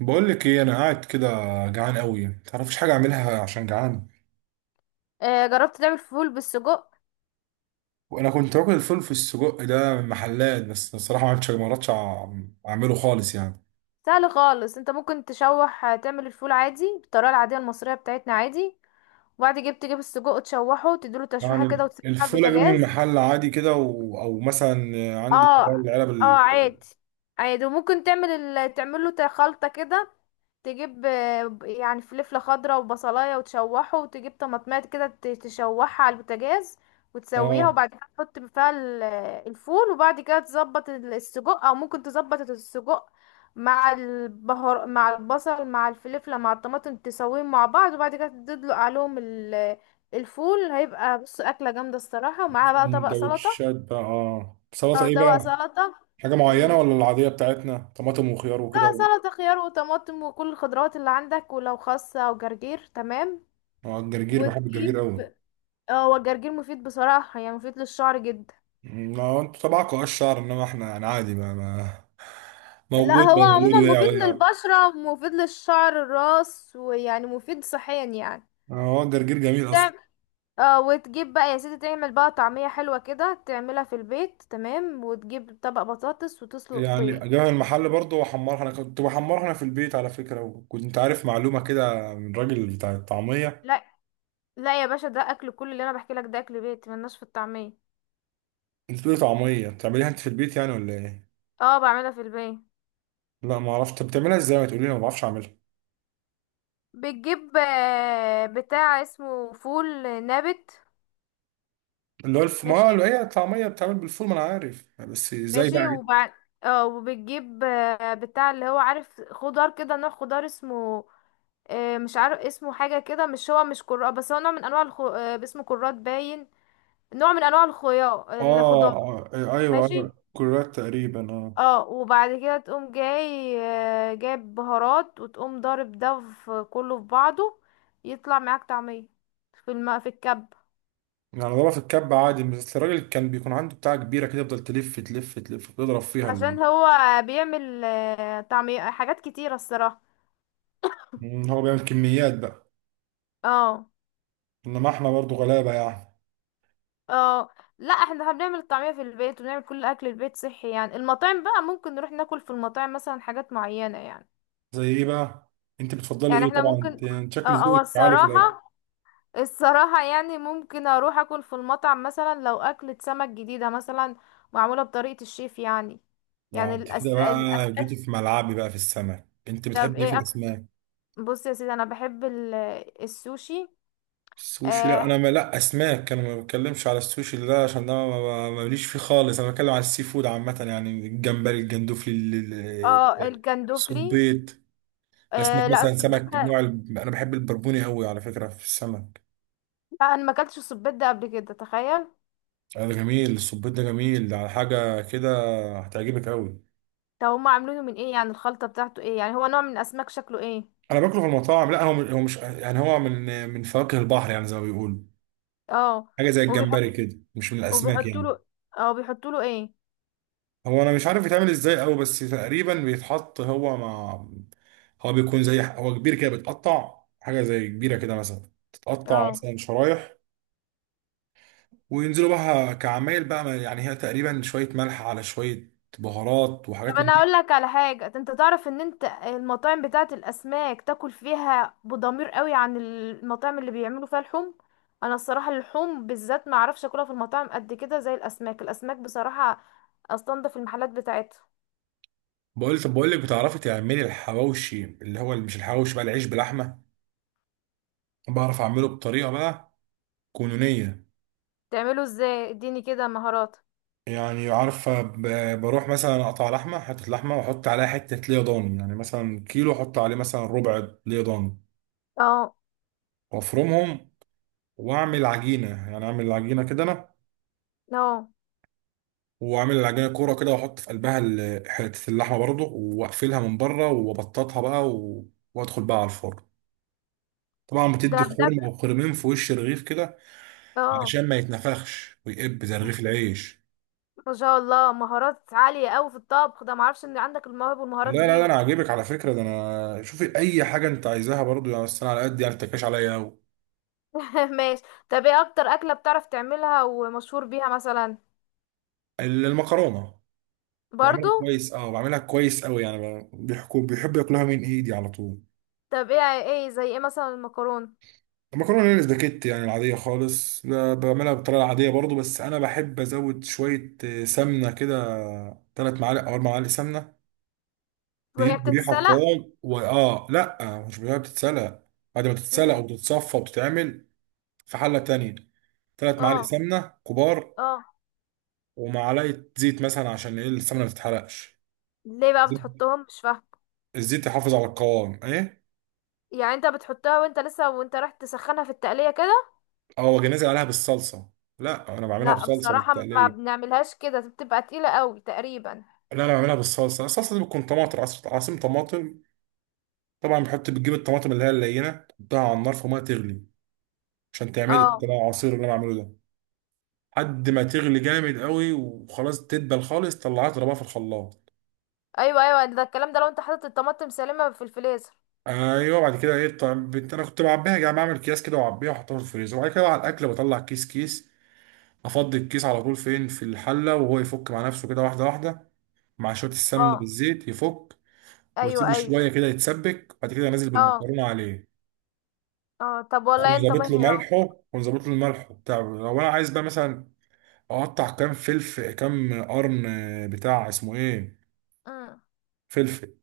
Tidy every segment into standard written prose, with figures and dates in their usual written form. بقول لك ايه، انا قاعد كده جعان قوي، ما تعرفش حاجه اعملها عشان جعان. جربت تعمل فول بالسجق. وانا كنت باكل الفول في السجق ده من محلات، بس الصراحه ما عرفتش ما عرفتش أع- اعمله خالص يعني. سهل خالص، انت ممكن تشوح، تعمل الفول عادي بالطريقه العاديه المصريه بتاعتنا عادي، وبعد كده تجيب السجق تشوحه، تديله تشويحه كده يعني وتسيبه على الفول اجيبه من البوتاجاز. المحل عادي كده او مثلا عندي اه. اللي هو العلب اه عادي. عادي، وممكن تعمل تعمل له خلطة كده. تجيب يعني فلفلة خضراء وبصلاية وتشوحه، وتجيب طماطمات كده تشوحها على البوتاجاز وتسويها، اه وبعد كده تحط فيها الفول، وبعد كده تظبط السجق، او ممكن تظبط السجق مع البهار مع البصل مع الفلفلة مع الطماطم، تسويهم مع بعض، وبعد كده تدلق عليهم الفول. هيبقى بص أكلة جامدة الصراحة، ومعاها بقى طبق سلطة. سندوتشات بقى، اه سلطه اه ايه طبق بقى؟ سلطة. حاجه معينه مم. ولا العاديه بتاعتنا طماطم وخيار لا، وكده سلطة خيار وطماطم وكل الخضروات اللي عندك، ولو خاصة او جرجير تمام. اه الجرجير، بحب الجرجير وتجيب، قوي. اه، هو الجرجير مفيد بصراحة، يعني مفيد للشعر جدا. يعني ما هو انتوا تبعكم اه الشعر، انما احنا يعني عادي ما لا، موجود هو موجود عموما وقع مفيد وقع. للبشرة، مفيد للشعر الراس، ويعني مفيد صحيا يعني. يعني هو الجرجير جميل اصلا. تعم- اه وتجيب بقى يا سيدي، تعمل بقى طعمية حلوة كده، تعملها في البيت تمام، وتجيب طبق بطاطس وتسلق يعني بيض. جبنة المحل برضه بحمرها، انا كنت بحمرها انا في البيت على فكره، وكنت عارف معلومه كده من راجل بتاع الطعميه. لا لا يا باشا، ده اكل، كل اللي انا بحكي لك ده اكل بيت، ملناش في الطعمية. انت بتقولي طعميه بتعمليها انت في البيت يعني ولا ايه؟ اه بعملها في البيت. لا ما اعرفش، طب بتعملها ازاي؟ ما تقولي لي، أنا ما بعرفش اعملها. بتجيب بتاع اسمه فول نابت. اللي هو ما ماشي. هو هي الطعميه بتعمل بالفول ما انا عارف، بس ازاي بقى ماشي ايه؟ وبعد، اه، وبتجيب بتاع اللي هو عارف خضار كده، نوع خضار اسمه، مش عارف اسمه حاجة كده، مش هو مش كرات، بس هو نوع من انواع الخ... آه، اسمه كرات باين، نوع من انواع الخيار اه، الخضار. ايوه ايوه، ماشي. كرات تقريبا اه. اه، وبعد كده تقوم جاي جايب بهارات، وتقوم ضارب ده في كله في بعضه، يطلع معاك طعمية في في الكب. يعني ضربها في الكب عادي، بس الراجل كان بيكون عنده بتاعة كبيرة كده يفضل تلف تلف تلف يضرب فيها عشان هو بيعمل طعمية حاجات كتيرة الصراحة. إن هو بيعمل كميات بقى. اه. انما احنا برضو غلابة يعني. اه. لا، احنا بنعمل الطعمية في البيت، وبنعمل كل اكل البيت صحي يعني. المطاعم بقى ممكن نروح ناكل في المطاعم مثلا حاجات معينة يعني. زي ايه بقى؟ انت بتفضلي يعني ايه احنا طبعا؟ انت ممكن، يعني اه، شكل ذوقك عالي في الاكل. الصراحة، الصراحة يعني ممكن اروح اكل في المطعم مثلا لو اكلة سمك جديدة مثلا، معمولة بطريقة الشيف يعني. اه يعني انت كده بقى جيتي في ملعبي بقى في السمك، انت طب بتحبي ايه في الاسماك؟ بص يا سيدي، انا بحب السوشي. السوشي؟ لا اه. انا ما، لا اسماك، انا ما بتكلمش على السوشي ده، عشان ده ماليش فيه خالص، انا بتكلم على السي فود عامة، يعني الجمبري، الجندوفلي، ال- ال- الجندوفلي. الصبيط. الاسماك آه لا، مثلا السبيت سمك ده، نوع انا بحب البربوني قوي على فكره في السمك. لا، انا ما اكلتش السبيت ده قبل كده، تخيل. ده جميل، الصبيط ده جميل على حاجه كده. هتعجبك قوي. طب هما عاملينه من ايه يعني؟ الخلطه بتاعته ايه يعني؟ هو نوع من الاسماك؟ شكله ايه؟ انا باكله في المطاعم، لا هو هو مش، يعني هو من فواكه البحر يعني زي ما بيقولوا. اه حاجه زي وبيحط، الجمبري كده، مش من الاسماك وبيحطوا يعني. له، اه بيحطوا له ايه؟ هو انا مش عارف يتعمل ازاي قوي، بس تقريبا بيتحط هو مع، هو بيكون زي، هو كبير كده بيتقطع حاجه زي كبيره كده مثلا، تتقطع اه مثلا شرايح. وينزلوا بقى كعمايل بقى يعني هي تقريبا شوية ملح على شوية بهارات طب وحاجات من انا دي. اقول لك على حاجه، انت تعرف ان انت المطاعم بتاعه الاسماك تاكل فيها بضمير قوي عن المطاعم اللي بيعملوا فيها لحوم. انا الصراحه اللحوم بالذات ما اعرفش اكلها في المطاعم قد كده زي الاسماك. الاسماك بصراحه استنضف المحلات بتاعتها. بقول طب بقول لك، بتعرفي تعملي الحواوشي؟ اللي هو مش الحواوشي بقى، العيش بلحمة. بعرف أعمله بطريقة بقى كونونية. تعمله ازاي؟ اديني كده مهارات. يعني عارفة بروح مثلا أقطع لحمة، حتة لحمة، وأحط عليها حتة ليا ضاني، يعني مثلا كيلو أحط عليه مثلا ربع ليا ضاني، اه. وأفرمهم. وأعمل عجينة، يعني أعمل عجينة كده أنا، اه. وعامل العجينه كوره كده، واحط في قلبها حته اللحمه برضه، واقفلها من بره، وابططها بقى وادخل بقى على الفرن. طبعا بتدي ده بجد. خرم او خرمين في وش الرغيف كده اه. علشان ما يتنفخش ويقب زي رغيف العيش. ما شاء الله، مهارات عالية قوي في الطبخ ده، معرفش ان عندك المواهب لا والمهارات لا لا دي. انا عاجبك على فكره ده، انا شوفي اي حاجه انت عايزاها برضه يعني، بس انا على قد يعني ما تكاش عليا قوي. ماشي. طب ايه اكتر اكلة بتعرف تعملها ومشهور بيها مثلا؟ المكرونه. برضو؟ بعملها كويس اه، بعملها كويس قوي يعني، بيحكوا بيحب ياكلها من ايدي على طول. طب ايه، ايه زي ايه مثلا المكرونة؟ المكرونه الاسباجيتي يعني العاديه خالص، لا بعملها بالطريقه العاديه برضو، بس انا بحب ازود شويه سمنه كده، 3 معالق او 4 معالق سمنه. وهي بيدوا ريحه بتتسلق؟ قوام، واه لا مش بيها بتتسلق. بعد ما تتسلق امم. وتتصفى وتتعمل في حله تانية، 3 معالق اه. سمنه كبار اه. ومعلقه زيت مثلا، عشان ايه السمنه ما تتحرقش. ليه بقى زيت- بتحطهم؟ مش فاهمة. الزيت يحافظ على القوام ايه. يعني انت بتحطها وانت لسه، وانت رايح تسخنها في التقلية كده؟ اه واجي نازل عليها بالصلصه. لا انا بعملها لا بصلصه مش بصراحة ما تقليه، بنعملهاش كده، بتبقى تقيلة قوي تقريبا. لا انا بعملها بالصلصه. الصلصه دي بتكون طماطم عصير طماطم. طبعا بتجيب الطماطم اللي هي اللينه، تحطها على النار في ميه تغلي، عشان تعمل اه. العصير اللي انا بعمله ده، لحد ما تغلي جامد قوي وخلاص تدبل خالص، طلعها اضربها في الخلاط. ايوه ايوه، ده الكلام. ده لو انت حاطط الطماطم سالمة في الفريزر. ايوه، بعد كده ايه؟ طب انا كنت بعبيها، يعني بعمل اكياس كده واعبيها واحطها في الفريزر، وبعد كده على الاكل بطلع كيس كيس، افضي الكيس على طول فين في الحله، وهو يفك مع نفسه كده واحده واحده، مع شويه السمن اه. بالزيت يفك. ايوه واسيبه ايوه. شويه كده يتسبك، بعد كده انزل اه. بالمكرونه عليه. اه. طب والله اكون انت ظابط له ماهر ملحه اهو. اكون ظابط له الملح بتاع، لو انا عايز بقى مثلا اقطع كام فلفل، كام قرن بتاع اسمه ايه، مم. فلفل.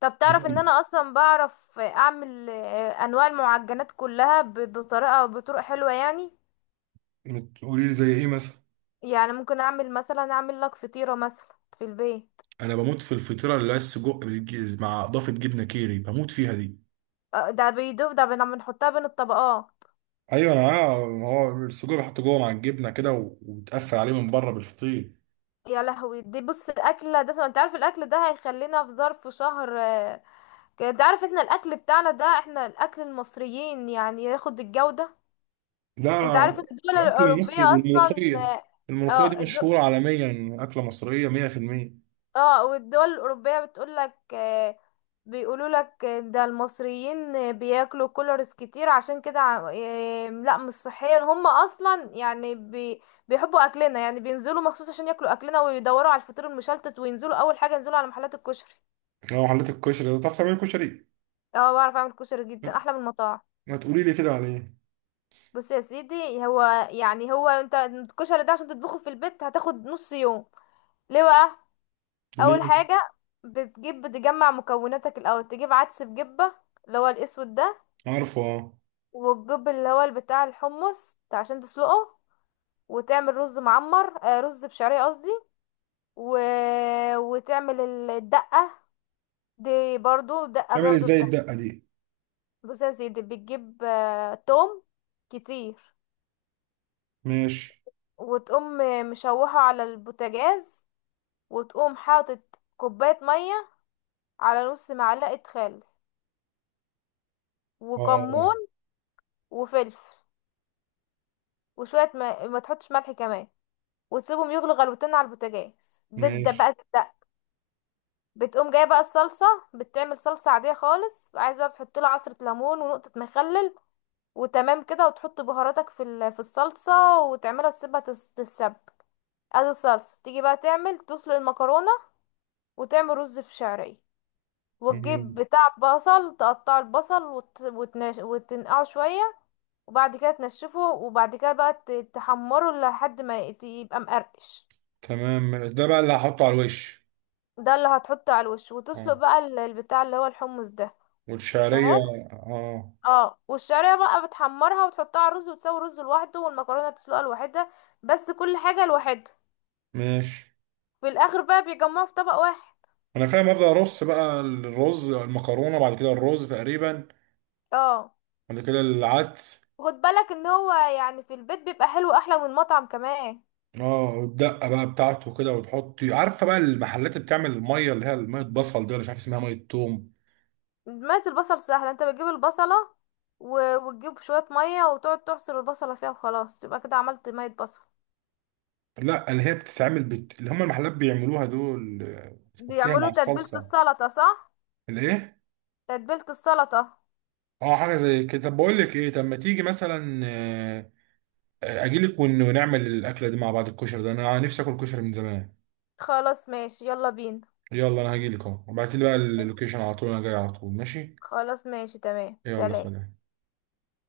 طب تعرف ان مثلا انا اصلا بعرف اعمل، انواع المعجنات كلها بطريقه، بطرق حلوه يعني. تقولي لي زي ايه مثلا؟ يعني ممكن اعمل مثلا، اعمل لك فطيره مثلا في البيت. انا بموت في الفطيره اللي هي السجق مع اضافه جبنه كيري، بموت فيها دي. ده بيدوب ده، بنحطها بين الطبقات. ايوه انا عارف، هو السجق بيحط جوه مع الجبنه كده وبتقفل عليه من بره بالفطير. يا لهوي، دي بص الاكله ده، انت عارف الاكل ده هيخلينا في ظرف شهر كده. انت عارف احنا الاكل بتاعنا ده، احنا الاكل المصريين يعني ياخد الجوده. لا انت عارف ان الدول الاكل المصري الاوروبيه اصلا، والملوخيه. الملوخيه دي اه الد- مشهوره عالميا إن اكله مصريه 100%. اه والدول الأوروبية بتقولك، بيقولولك، ده المصريين بياكلوا كولرز كتير عشان كده لا مش صحيا، هم أصلا يعني بي، بيحبوا أكلنا يعني، بينزلوا مخصوص عشان ياكلوا أكلنا، ويدوروا على الفطير المشلتت، وينزلوا أول حاجة ينزلوا على محلات الكشري. لو حليت الكشري ده، تعرف تعمل كشري؟ اه بعرف أعمل كشري جدا أحلى من المطاعم. ما تقولي لي كده عليه. بص يا سيدي، هو يعني، هو انت الكشري ده عشان تطبخه في البيت هتاخد نص يوم. ليه بقى؟ اول ليه؟ حاجه، بتجيب، بتجمع مكوناتك الاول. تجيب عدس بجبه، اللي هو الاسود ده، عارفه اه. والجب اللي هو بتاع الحمص عشان تسلقه، وتعمل رز معمر، آه رز بشعريه قصدي، و... وتعمل الدقه دي برضو. الدقه تعمل برضو ازاي بتعمل، الدقة دي؟ بص يا سيدي، بتجيب توم كتير، ماشي. وتقوم مشوحه على البوتاجاز، وتقوم حاطط كوبايه ميه على نص معلقه خل، وكمون، اه وفلفل، وشويه ما تحطش ملح كمان، وتسيبهم يغلوا غلوتين على البوتاجاز. ده ماشي. بقى ده. بتقوم جايه بقى الصلصه، بتعمل صلصه عاديه خالص، عايزه بقى بتحط له عصره ليمون ونقطه مخلل، وتمام كده، وتحط بهاراتك في في الصلصه، وتعملها تسيبها تتسبك. ادي الصلصه، تيجي بقى تعمل تسلق المكرونه، وتعمل رز في شعريه، وتجيب مم. بتاع بصل، تقطع البصل وتنقعه شويه، وبعد كده تنشفه، وبعد كده بقى تحمره لحد ما يبقى مقرقش. تمام ماشي. ده بقى اللي هحطه على الوش. ده اللي هتحطه على الوش، وتسلق اه بقى البتاع اللي هو الحمص ده. والشعرية. تمام. اه اه، والشعريه بقى بتحمرها وتحطها على الرز، وتسوي الرز لوحده، والمكرونه بتسلقها لوحدها، بس كل حاجه لوحدها. ماشي. في الاخر بقى بيجمعوا في طبق واحد. انا فاهم، ابدا ارص بقى الرز المكرونة، بعد كده الرز تقريبا، اه. بعد كده العدس. خد بالك ان هو يعني في البيت بيبقى حلو احلى من المطعم كمان. اه والدقة بقى بتاعته كده وتحطي. عارفة بقى المحلات اللي بتعمل المية اللي هي مية بصل دي، ولا مش عارف اسمها، مية توم. ميه البصل سهله، انت بتجيب البصله، وتجيب شويه ميه، وتقعد تعصر البصله فيها، وخلاص تبقى كده عملت ميه بصل. لا اللي هي بتتعمل اللي هم المحلات بيعملوها دول بتحطيها مع بيعملوا تتبيله الصلصة. السلطه صح. الايه؟ تتبيله السلطه. اه حاجة زي كده. طب بقول لك ايه، طب ما تيجي مثلا، اجيلك ونعمل الاكلة دي مع بعض، الكشري ده انا نفسي اكل كشري من زمان. خلاص ماشي، يلا بينا. يلا انا هجيلك اهو، ابعتي لي بقى اللوكيشن على طول، انا جاي على طول ماشي. خلاص ماشي، تمام، يلا سلام. سلام.